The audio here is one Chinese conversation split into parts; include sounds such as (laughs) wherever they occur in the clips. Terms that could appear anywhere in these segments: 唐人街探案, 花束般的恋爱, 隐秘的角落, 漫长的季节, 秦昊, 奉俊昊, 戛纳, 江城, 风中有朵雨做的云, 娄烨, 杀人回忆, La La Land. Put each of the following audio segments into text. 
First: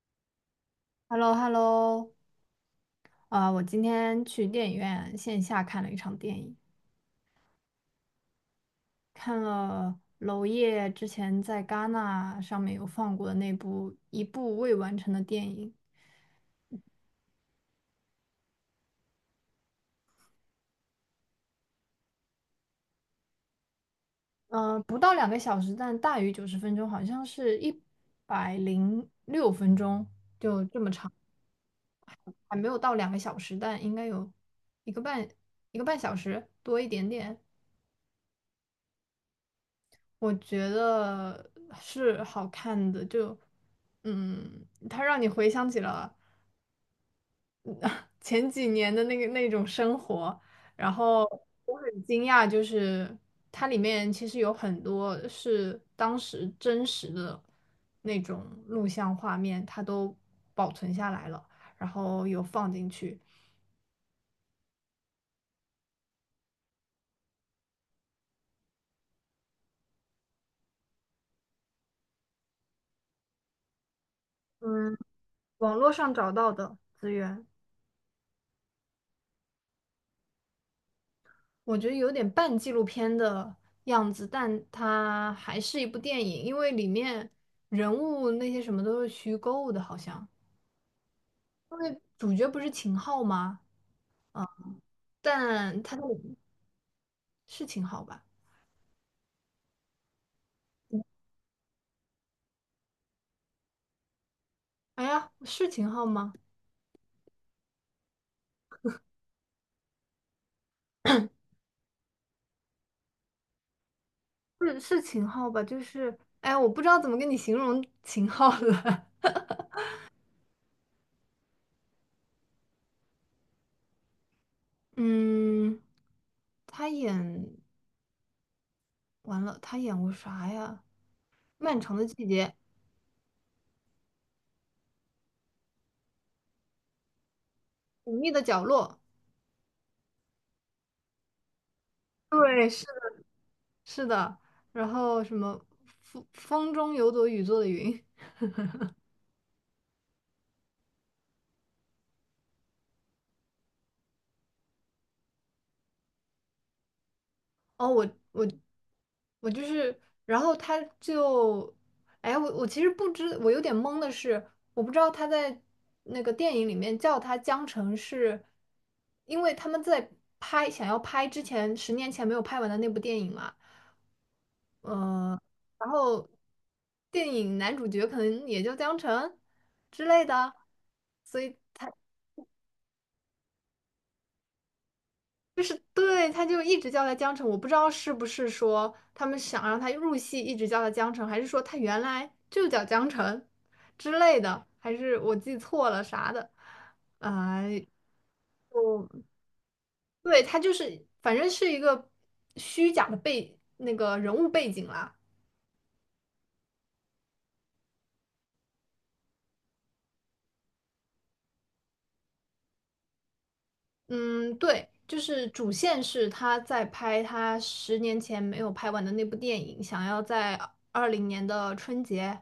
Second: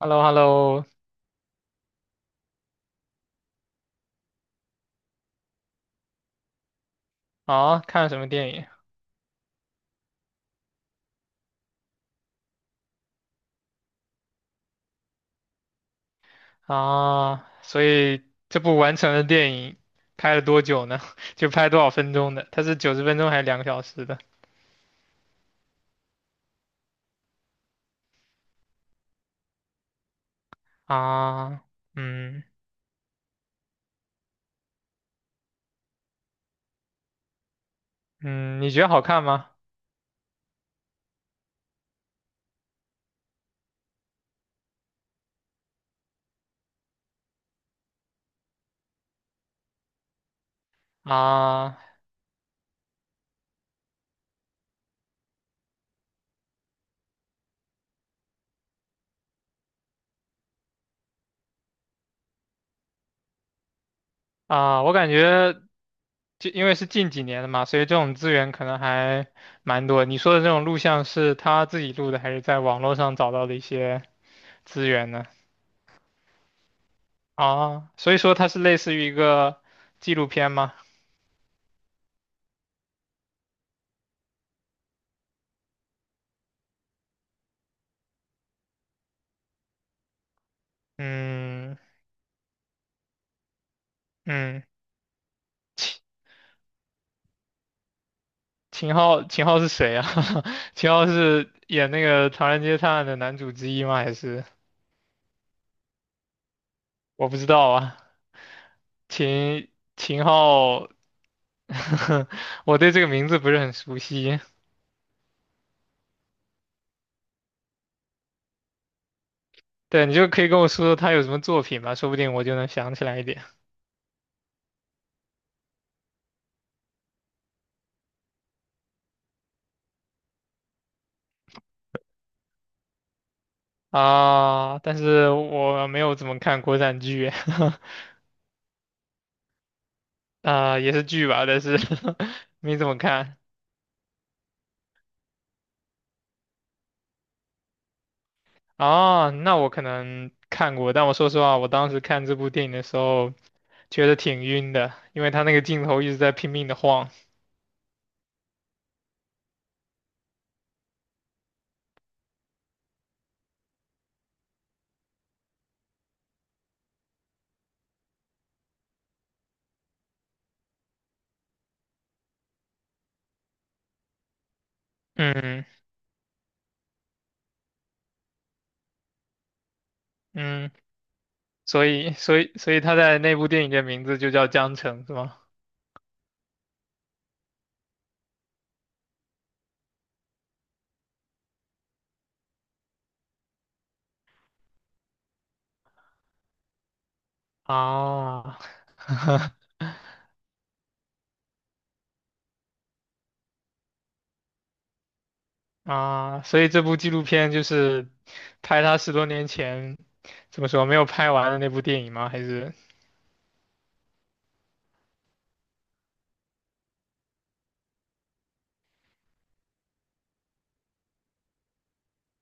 h e l l o h e l l o h e l l o h e l l o。 啊，我今天去电影院线下看了一场电影，啊，看了什么电影看了娄烨之前在戛纳上面有放过的那部一部未完成的电影，啊？所以这部完成的电影拍了多久呢？(laughs) 就拍多少分钟的？它是90分钟还是2个小时的？嗯，不到两个小时，但大于90分钟，好像是106分钟，啊，嗯还没有到两个小时，但应该有一个半一个半小时多一点点。嗯，你觉得好看吗？我觉得是好看的，就嗯，它让你回想起了，(laughs) 前几年的那个那种生活，然后我啊很惊讶，就是它里面其实有很多是当时真实的那种录像画面，它都保存下来了，然后有放进去。啊，我感觉就因为是近几年的嘛，所以这种资源可能还蛮多。你说的这种录像是他自己录的，还是在网络上找到的一些资嗯，源呢？网络上找到的资源，啊，所以说它是类似于一个纪录片吗？我觉得有点半纪录片的样子，但它还是一部电影，因为里面人物那些什么都是虚构的，好像。嗯。因为主角不是秦昊吗？嗯，但他秦是秦昊吧？秦昊，秦昊是谁啊？(laughs) 秦昊是演那个《唐人街探案》的男主之一吗？还是哎呀，是秦昊吗？我不知道啊？秦秦昊，(laughs) 我对这个名字不是很熟悉。是秦昊吧？就是，哎，我不知道怎么跟你形容秦昊了。(laughs) 对，你就可以跟我说说他有什么作品吧，说不定我就能想起来一点嗯，他演完了，他演过啥呀？《漫长的季节》啊。但是我没有怎么看国产剧，《隐秘的角落》。(laughs) 啊，也是剧吧，但是 (laughs) 对，没是怎么的，看。是的。然后什么风中有朵雨做的云？啊，那我可能看过，但我说实话，我当时看这部电影的时候。觉得挺晕的，因为他那个镜头一直在拼命的晃。哦，我我就是，然后他就，哎，我其实不知，我有点懵的是，我不知道他在那个电影里面叫他江澄是，因为他们在拍想要拍之前十年前没有拍完的那部电影嘛，嗯，嗯然后电影男主角可能也叫江澄之类的，嗯，所以。所以他在那部电影的名字就叫江城，是吗？就是对，他就一直叫他江城，我不知道是不是说他们想让他入戏，一直叫他江城，还是说他原来就叫江城之类的，还是我记错了啥的？啊、啊 我 (laughs) 对他就是，反正是一个虚假的背那个人物背景啦。啊，所以这部纪录片就是拍他十多年前怎么说没有拍完的那部电影吗？还是嗯，对，就是主线是他在拍他十年前没有拍完的那部电影，想要在2020年的春节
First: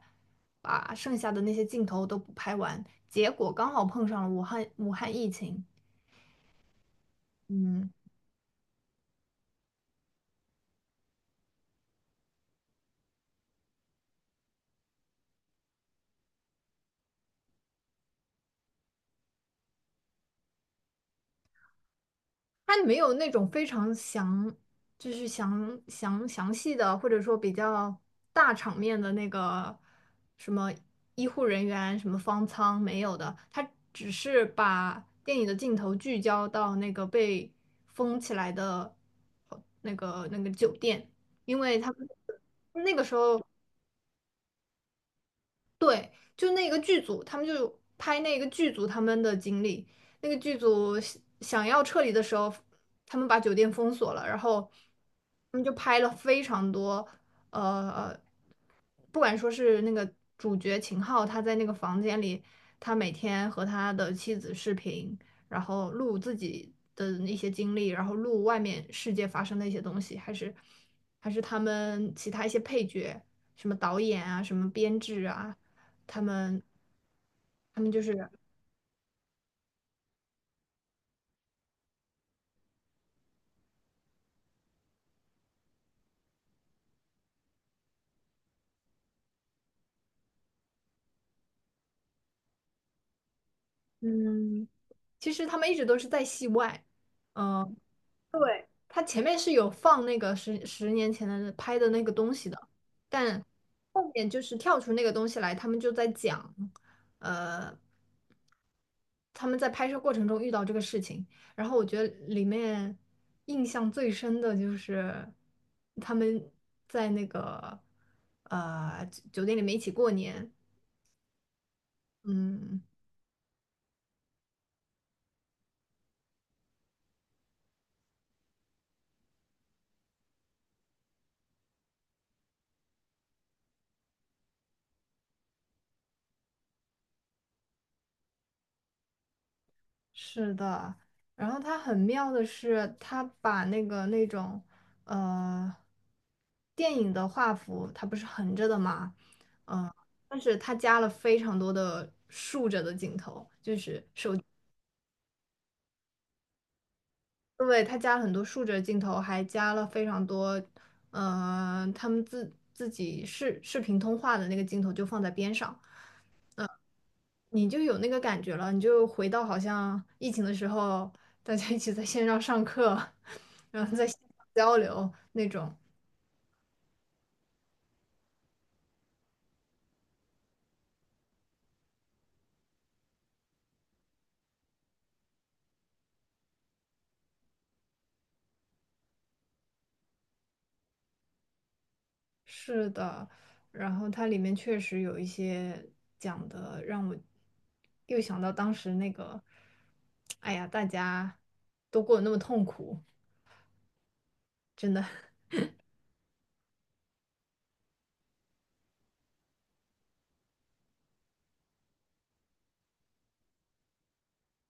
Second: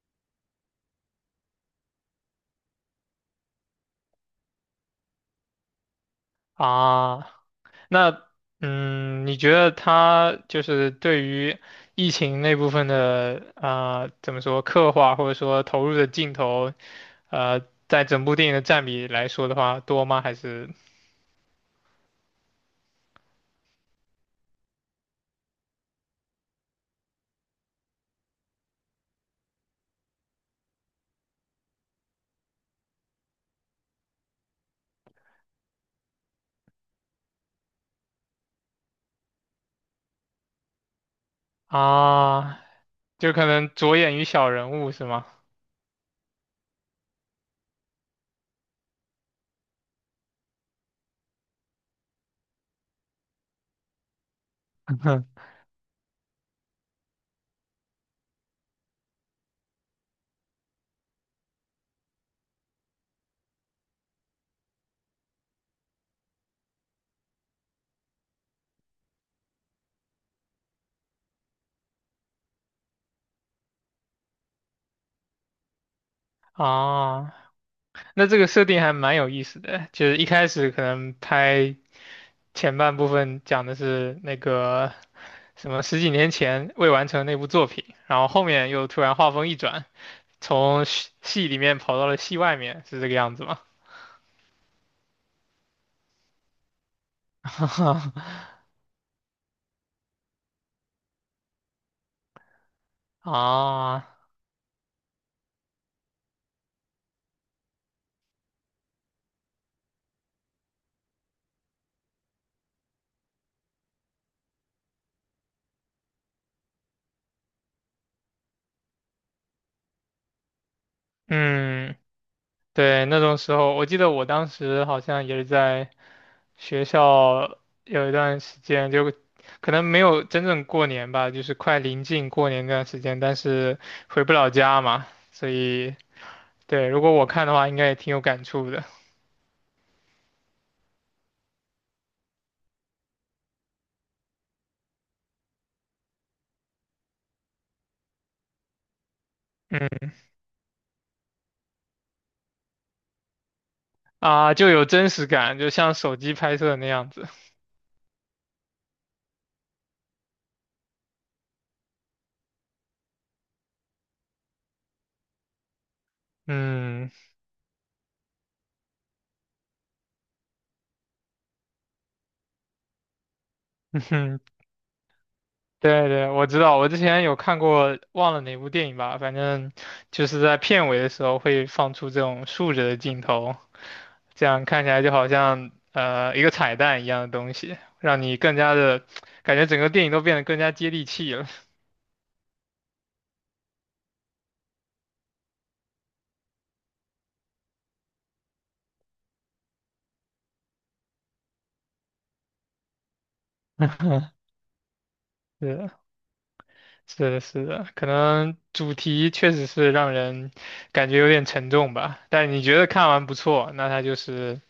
把剩下的那些镜头都补拍完，结果刚好碰上了武汉疫情，啊嗯，那，你觉得他就是对于疫情那部分的啊、怎么说刻画或者说投入的镜头，呃，在整部电影的占比来说的话，多吗？还是它没有那种非常详，就是详细的，或者说比较大场面的那个什么医护人员、什么方舱没有的，它只是把电影的镜头聚焦到那个被封起来的那个酒店，因为他们啊，那个时就候可能着眼于小人物是吗？对，就那个剧组，他们就拍那个剧组他们的经历。那个剧组想要撤离的时候，他们把酒店封锁了，然后 (laughs) 他们就拍了非常多，呃，不管说是那个主角秦昊，他在那个房间里，他每天和他的妻子视频，然后录自己的一些经历，然后录外面世界发生的一些东西，还是他们其他一些配角。什么导演啊，什么编制啊，他们啊，他们就是，那这个设定还蛮有意思的，就是一开始可能拍。前半部分讲的是那个什么十几年前未完成那部作品，然后后面又突然画风一转，从戏里面跑到了戏外面，是这个样子吗？嗯，其实他们一直都是在戏外，嗯，(laughs) 对，他前面是有放那个十年前的拍的那个东西的，但啊，后面就是跳出那个东西来，他们就在讲，呃，他们在拍摄过程中遇到这个事情，然后我觉得里面印象最深的就是他们在那个酒店里面一起过年，嗯，嗯。对，那种时候，我记得我当时好像也是在学校有一段时间，就可能没有真正过年吧，就是快临近过年那段时间，但是回不了家嘛，所以对，如果我看的话，应该也挺有感触的。是的，然后它很妙的是，它把那个那种呃电影的画幅，它不是横着的嘛，嗯、嗯。但是它加了非常多的竖着的镜头，就啊，就有真实感，就像手机拍摄那样子。因为它加了很多竖着的镜头，还加了非常多，他们自己视频通话的那个镜头就放在边上，嗯，你就有那个感觉了，你就回到好像疫情的时候，大家一起在线上上课，(laughs) 然后 (laughs) 在线哼，上交流那种。对对，我知道，我之前有看过，忘了哪部电影吧，反正就是在片尾的时候会放出这种竖着的镜头，这样看起来就好像一个彩蛋一样的东西，让你更加的感觉整个电影都变得更加接地气了。是的，然后它里面确实有一些讲的，让我又想到当时那个，哎呀，大家都过得那么痛苦。(laughs) 是是的，是的，可能主题确实是让人感觉有点沉重吧，但你觉得看完不错，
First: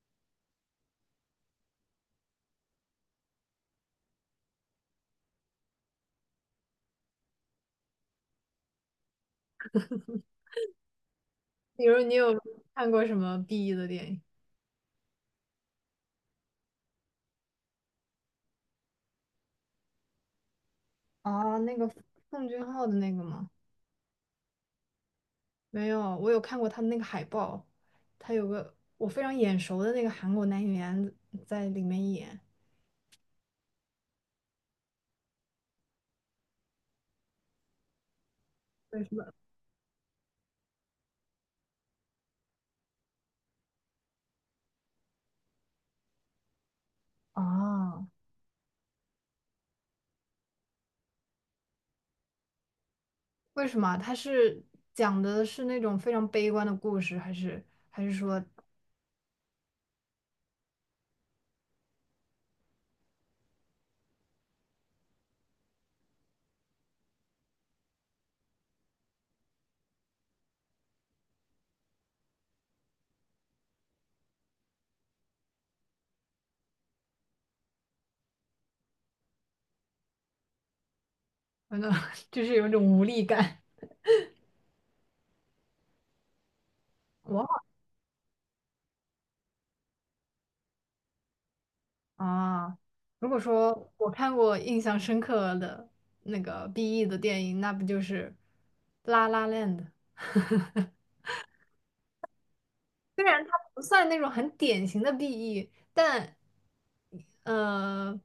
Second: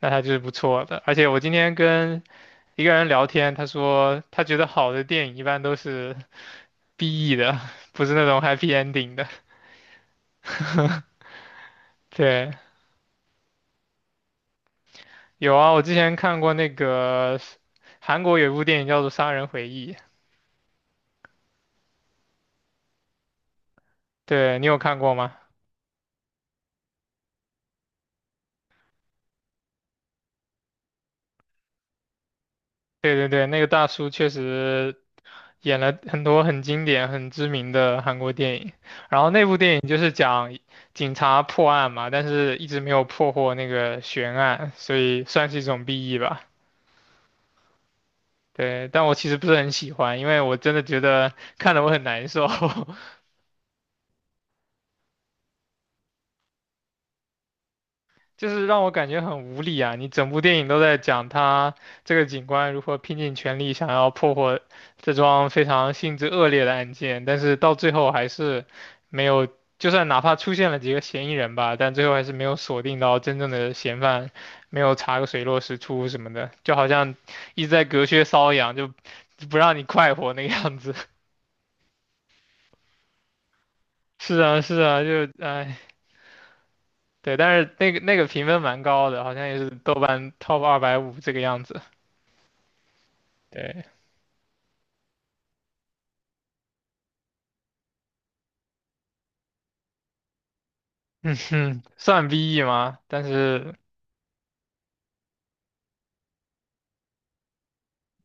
那他就是不错的。而且我今天跟一个人聊天，他说他觉得好的电影一般都是 BE 的，(laughs) 不是那种 happy ending 的。(laughs) 比如你有对，看过什么 BE 的电影？有啊，我之前看过那个韩国有一部电影叫做《杀人回忆》，啊？那个奉俊昊的那个吗？对你有看过吗？没有，我有看过他的那个海报，他有个我非常眼熟的那个韩国男演员在里面演。对对对，那个大叔确实演了很多很经典、很知名的韩国电影。为什然么？后那部电影就是讲警察破案嘛，但是一直没有破获那个悬案，所以算是一种 BE 吧。啊？对，但我其实不是很喜欢，因为我真的觉得看得我很难受，(laughs) 为什么啊？他是讲的是那种非常悲观的故事，还是就是让我感觉很无力啊。你整部电影都在讲他这个警官如何拼尽全力想要破获这桩非常性质恶劣的案件，但是到最后还是没有，就算哪怕出现了几个嫌疑人吧，但最后还是没有锁定到真正的嫌犯，没有查个水落石出什么的，就好像一直在隔靴搔痒，就不让你快活那个样子。(laughs) 反正 (laughs) 就是有一种无力感？是啊，是啊，就哎，对，但哇 是那个评分蛮高的，好像也是豆瓣 top 250这个样子。(laughs) 啊，如果对，说我看过印象深刻的那个 BE 的电影，那不就是《La La Land》？嗯哼，算 BE 吗？但虽然它是不算那种很典型的 BE，但呃，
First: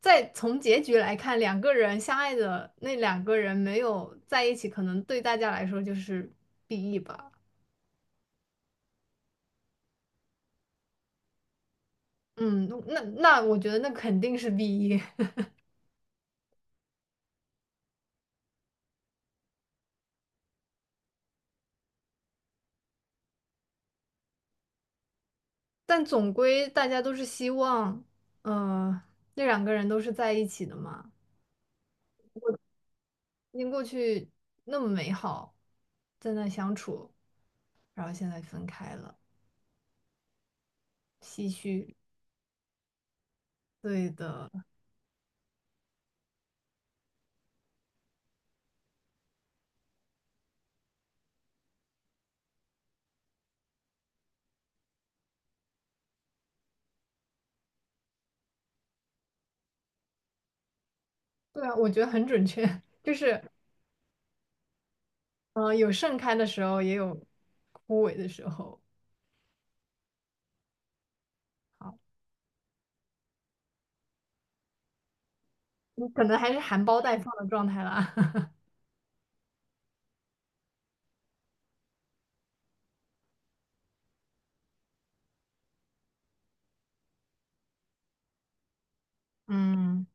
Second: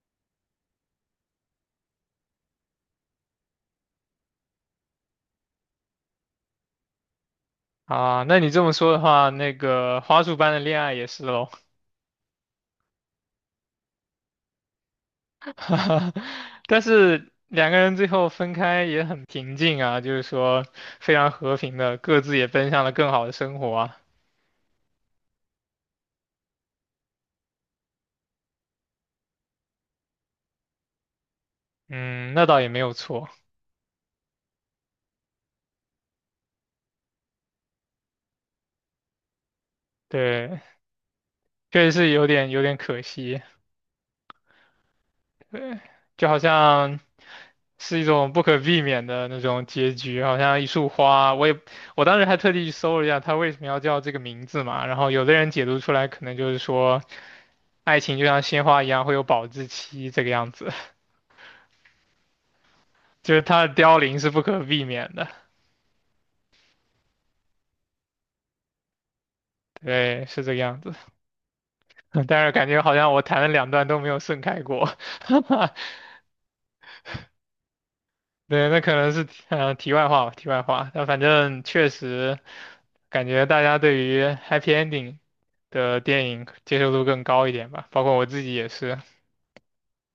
在从结局来看，两个人相爱的那两个人没有在一起，可能对大家来说就是 BE 吧。啊，那你这么说的话，那个花束般的恋爱也是喽。嗯，那我觉得那肯定是 BE，(laughs) 但是两个人最后分开也很平静啊，就是说非常和平的，各自也奔向了更好的生活啊。(laughs) 但总归大家都是希望，呃，那两个人都是在一起的嘛，嗯，那倒也没有错。因过去那么美好，在那相处，然后现在分开了，对，唏确实嘘。是有点可惜。对的。对，就好像是一种不可避免的那种结局，好像一束花，我当时还特地去搜了一下，它为什么要叫这个名字嘛，然后有的人解读出来可能就是说，爱情就像鲜花一样会有保质期这个样子，对啊，我觉得很准确，(laughs) 就就是是它的凋零是不可避免的，有盛开的时候，也有枯萎的时候。对，是这个样子，好，(laughs) 但是感觉好像我谈了两段都没有盛开过，(laughs) 你可能还是含苞待放的状态啦。(laughs) 对，那可能是题外话吧，题外话。但反正确实感觉大家对于 happy ending 的电影接受度更高一点吧，包括我自己也是。嗯，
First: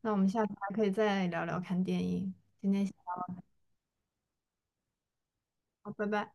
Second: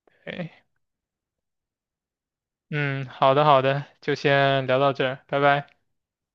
那我们下对，次还可以再聊聊看电影。今天先，嗯，好的好的，就先聊到这儿，拜拜。好，拜拜。